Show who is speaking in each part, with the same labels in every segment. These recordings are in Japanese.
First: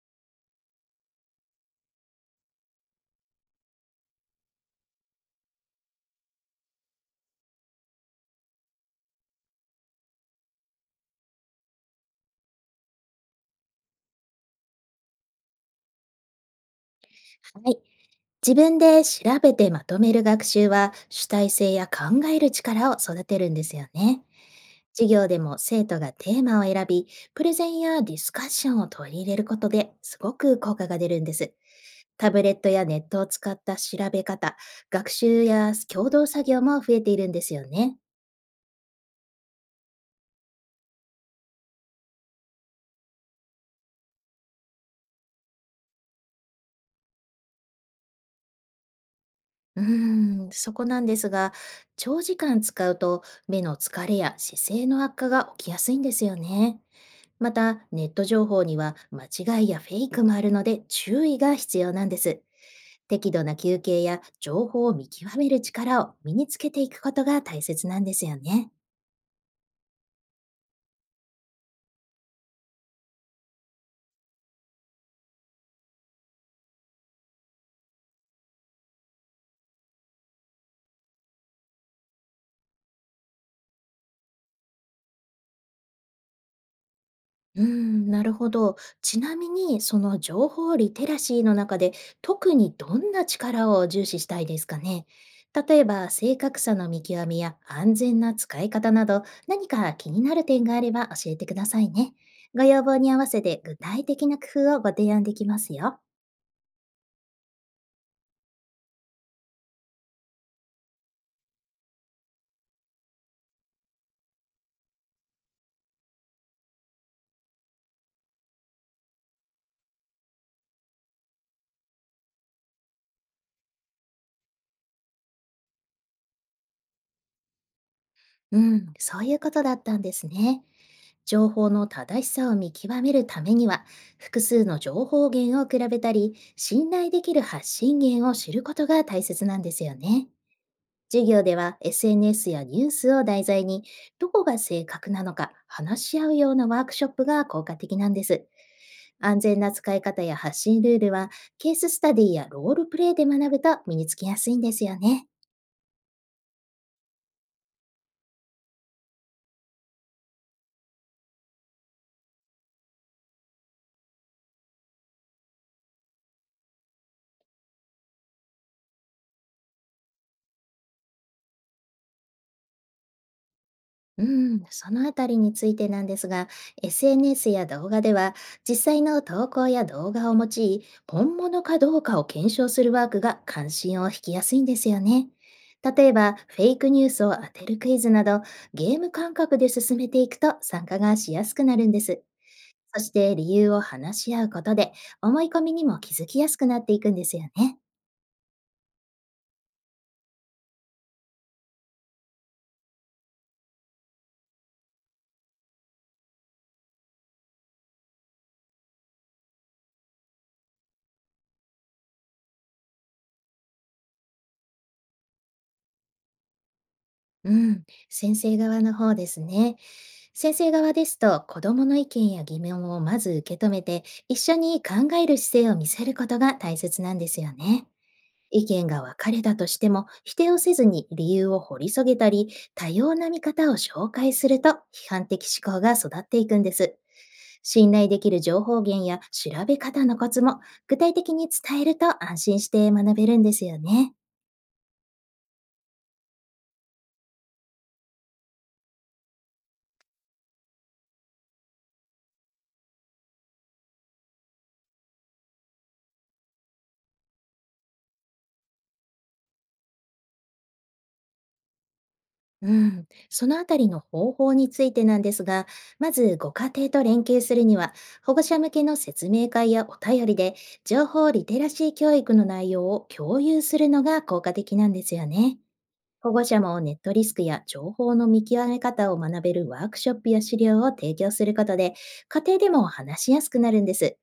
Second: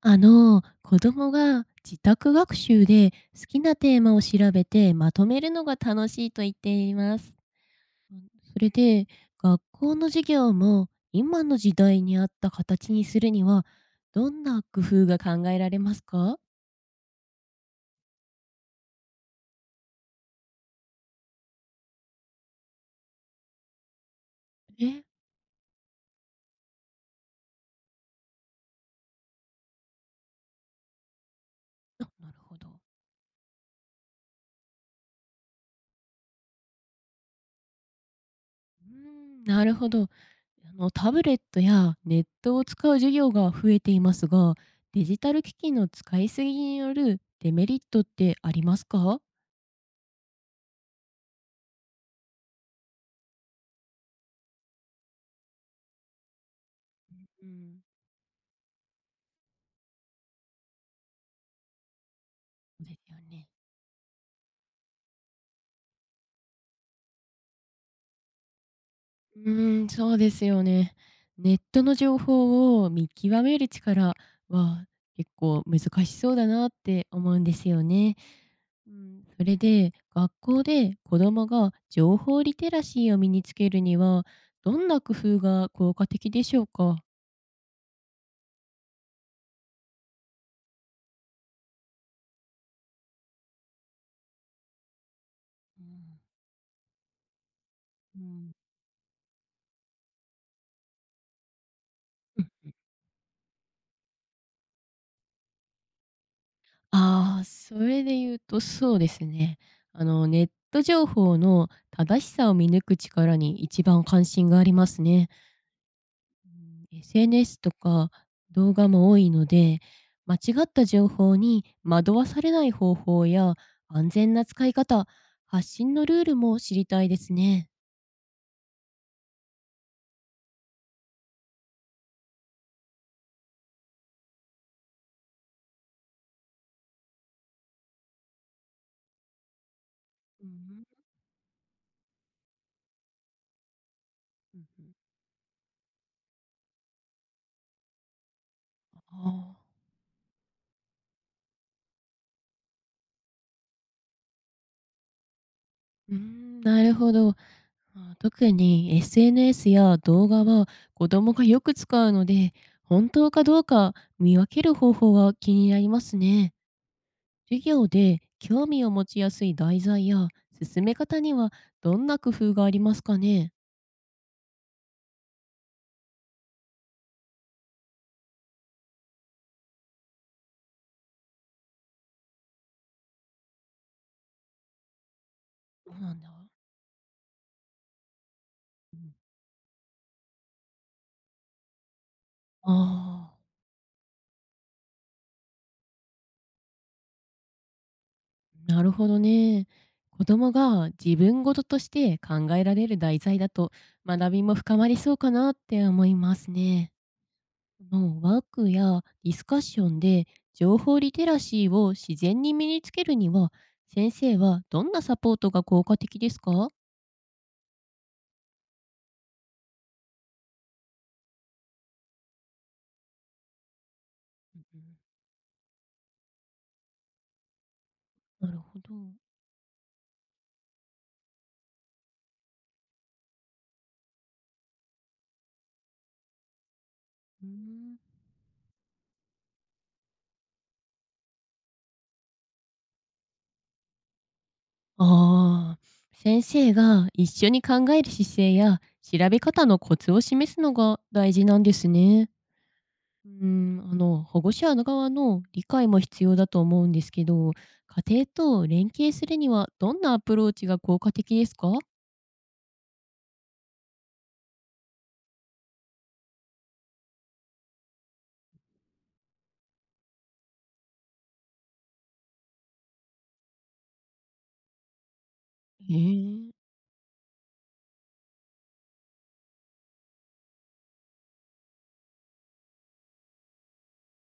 Speaker 1: 子供が自宅学習で好きなテーマを調べてまとめるのが楽しいと言っています。それで、学校の授業も今の時代に合った形にするには、どんな工夫が考えられますか？
Speaker 2: はい。自分で調べてまとめる学習は主体性や考える力を育てるんですよね。
Speaker 1: え、
Speaker 2: 授業でも生徒がテーマを選び、プレゼンやディスカッションを取り入れることですごく効果が出るんです。
Speaker 1: あ、な
Speaker 2: タ
Speaker 1: る
Speaker 2: ブレ
Speaker 1: ほ
Speaker 2: ッ
Speaker 1: ど。
Speaker 2: トやネットを使った調べ方、学習や共同作業も増えているんですよね。
Speaker 1: うーん、なるほど。タブレットやネットを使う授業が増えていますが、デジタル機器の使いすぎによるデメリットってありますか？
Speaker 2: うーん、そこなんですが、長時間使うと目の疲れや姿勢の悪化が起きやすいんですよね。
Speaker 1: う
Speaker 2: ま
Speaker 1: ん、
Speaker 2: た、ネット情報には間違いやフェイクもあるので注意が必要なんです。
Speaker 1: そうですよ
Speaker 2: 適度
Speaker 1: ね。
Speaker 2: な休憩や情報を見極める力を身につけていくことが大切なんですよね。
Speaker 1: うーん、そうですよね。ネットの情報を見極める力は結構難しそうだなって思うんですよね。うん、それで学校で子どもが情報リテラシーを身につけるにはどんな工夫が効果的でしょうか？
Speaker 2: うーん、なるほど。ちなみに、その情報リテラシーの中で特にどんな力を重視したいですかね。例
Speaker 1: う
Speaker 2: えば、
Speaker 1: ん、
Speaker 2: 正確さの見極めや安
Speaker 1: う
Speaker 2: 全な
Speaker 1: ん、
Speaker 2: 使い方など、何か気になる点があれば教えてくださいね。ご要望に合わせて具体的な工夫をご提案できますよ。
Speaker 1: ああ、それで言うとそうですね。あのネット情報の正しさを見抜く力に一番関心がありますね。う SNS とか動画も多いので、間違った情報に惑わされない方法や安全な使い方、発信のルールも知りたいですね。
Speaker 2: うん、そういうことだったんですね。情報の正しさを見極めるためには、複数の情報源を比べたり、信頼できる発信源を知ることが大切なんですよね。
Speaker 1: うん、
Speaker 2: 授業では SNS やニュースを題材に、どこが
Speaker 1: うんう
Speaker 2: 正
Speaker 1: ん。
Speaker 2: 確なのか話し合うようなワークショップが効果的なんです。
Speaker 1: あ
Speaker 2: 安
Speaker 1: あ、
Speaker 2: 全な使い方や発信ルールは、ケーススタディやロールプレイで学ぶと身につきやすいんですよね。
Speaker 1: うーん、なるほど。まあ、特に SNS や動画は子供がよく使うので、本当かどうか見分ける方法が気になりますね。授業で興味を持ちやすい題材や進め方にはどんな工夫がありますかね？
Speaker 2: うん、そのあたりについてなんですが、SNS や動画では、実際の投稿や動画を用い、本物かどうかを検証するワークが関心を引きやすいんですよね。
Speaker 1: そう
Speaker 2: 例
Speaker 1: な
Speaker 2: え
Speaker 1: んだ。
Speaker 2: ば、フェイクニュースを当てるクイズなど、ゲ
Speaker 1: う
Speaker 2: ーム
Speaker 1: ん、
Speaker 2: 感覚で進めていくと参加がしやすくなるんです。そし
Speaker 1: あ
Speaker 2: て、理由を話し合うことで、思い込みにも気づきやすくなっていくんですよね。
Speaker 1: あ、なるほどね。子供が自分事として考えられる題材だと学びも深まりそうかなって思いますね。このワークやディスカッションで情報リテラシーを自然に身につけるには先生はどんなサポートが効果的ですか？うん、
Speaker 2: うん、先生側の方ですね。先生側ですと、子どもの意見や疑問をまず受け止めて、一緒に考える姿勢を見せることが大切なんですよね。
Speaker 1: なる
Speaker 2: 意
Speaker 1: ほ
Speaker 2: 見
Speaker 1: ど。
Speaker 2: が分かれたとしても、否定をせずに理由を掘り下げたり、多様な見方を紹介すると、批判的思考が育っていくんです。
Speaker 1: う
Speaker 2: 信
Speaker 1: ん、
Speaker 2: 頼できる情報源や調べ方のコツも、具体的に伝えると安心して学べるんですよね。
Speaker 1: ああ、先生が一緒に考える姿勢や調べ方のコツを示すのが大事なんですね。うん、あの保護者側の理解も必要だと思うんですけど、家庭と連携するにはどんなアプローチが効果的ですか？
Speaker 2: うん、そのあたりの方法についてなんですが、まずご家庭と連携するには、保護者向けの説明会やお便りで、情報リテラシー教育の内容を共有するのが効果的なんですよね。
Speaker 1: え
Speaker 2: 保護者
Speaker 1: え、
Speaker 2: もネットリスクや情報の見極め方を学べるワークショップや資料を提供することで、家庭でも話しやすくなるんです。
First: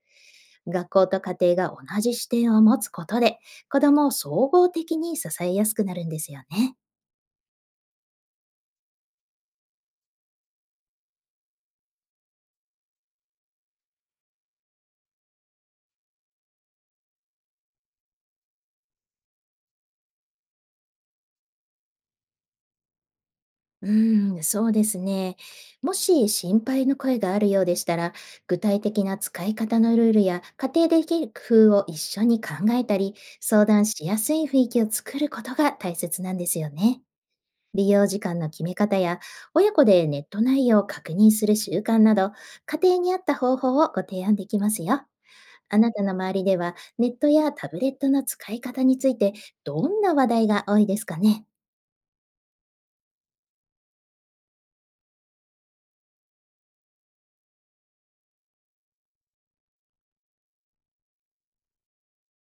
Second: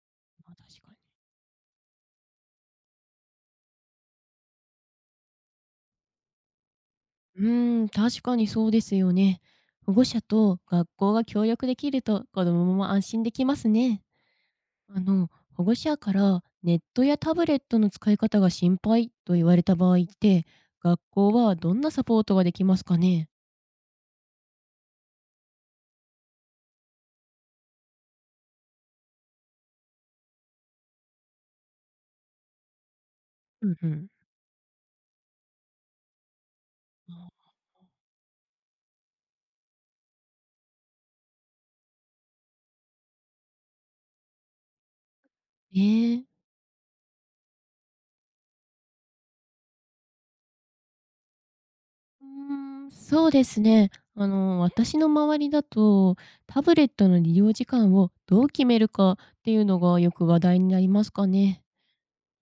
Speaker 1: まあ確
Speaker 2: 学
Speaker 1: かに。
Speaker 2: 校と家庭が同じ視点を持つことで、子どもを総合的に支えやすくなるんですよね。
Speaker 1: うーん、確かにそうですよね。保護者と学校が協力できると子どもも安心できますね。あの、保護者からネットやタブレットの使い方が心配と言われた場合って、学校はどんなサポートができますかね？
Speaker 2: うーん、そうですね。もし心配の声があるようでしたら、具体的な使い方のルールや家庭できる工夫を一緒に考えたり、相
Speaker 1: うん
Speaker 2: 談
Speaker 1: う
Speaker 2: し
Speaker 1: ん。
Speaker 2: やすい雰囲気を作ることが大切なんですよね。
Speaker 1: あ
Speaker 2: 利用時間の決め方や、親子でネット内容を確認する習慣など、家庭に合った方法をご提案できますよ。あ
Speaker 1: え
Speaker 2: なたの
Speaker 1: ー、
Speaker 2: 周りでは、ネットやタブレットの使い方について、どんな話題が多いですかね。
Speaker 1: うーん、そうですね。私の周りだと、タブレットの利用時間をどう決めるかっていうのがよく話題になりますかね。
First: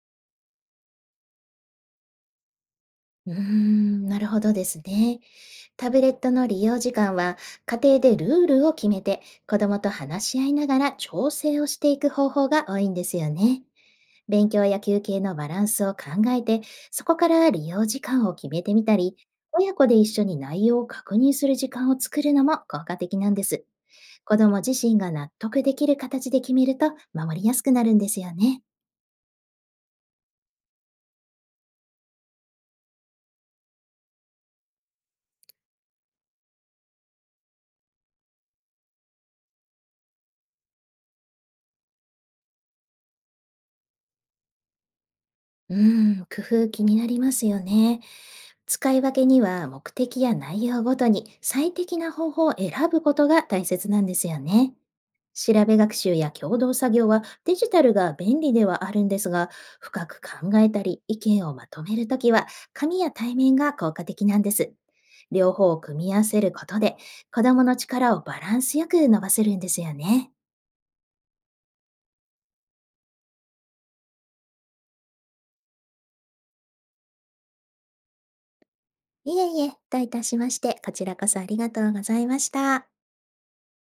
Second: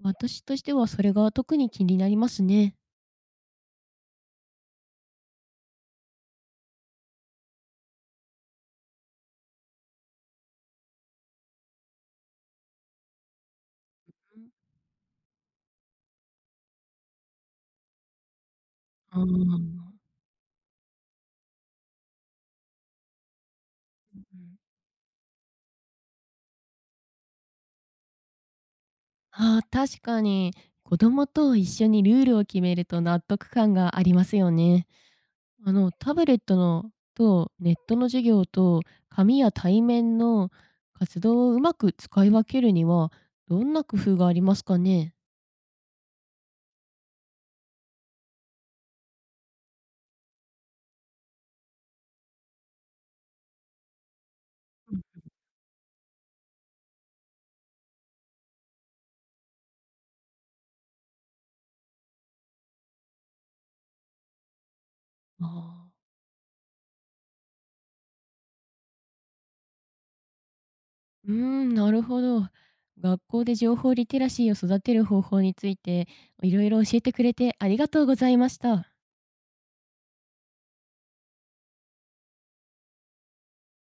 Speaker 1: 私としてはそれが特に気になりますね。
Speaker 2: うーん、なるほどですね。タブレットの利用時間は家庭でルールを決めて、子どもと話し合いながら調整をしていく方法が多いんですよね。勉強や休憩のバランスを考えて、そこから利用時間を決めてみたり、
Speaker 1: あ
Speaker 2: 親子で
Speaker 1: ー、
Speaker 2: 一緒に内容を確認する時間を作るのも効果的なんです。子ども自身が納得できる形で決めると守りやすくなるんですよね。
Speaker 1: ああ、確かに子供と一緒にルールを決めると納得感がありますよね。あのタブレットのとネットの授業と紙や対面の活動をうまく使い分けるにはどんな工夫がありますかね。
Speaker 2: うーん、工夫気になりますよね。使い分けには目的や内容ごとに最適な方法を選ぶことが大切なんですよね。
Speaker 1: うん、
Speaker 2: 調べ学習や共同作業はデジタルが便利ではあるんですが、深く考えたり意見をまとめるときは、紙や対面が効果的なんです。
Speaker 1: あ
Speaker 2: 両方を
Speaker 1: あ、
Speaker 2: 組み合わせることで、子供の力をバランスよく伸ばせるんですよね。
Speaker 1: うーん、なるほど。学校で情報リテラシーを育てる方法についていろいろ教えてくれてありがとうございました。
Speaker 2: いえいえ、どういたしまして、こちらこそありがとうございました。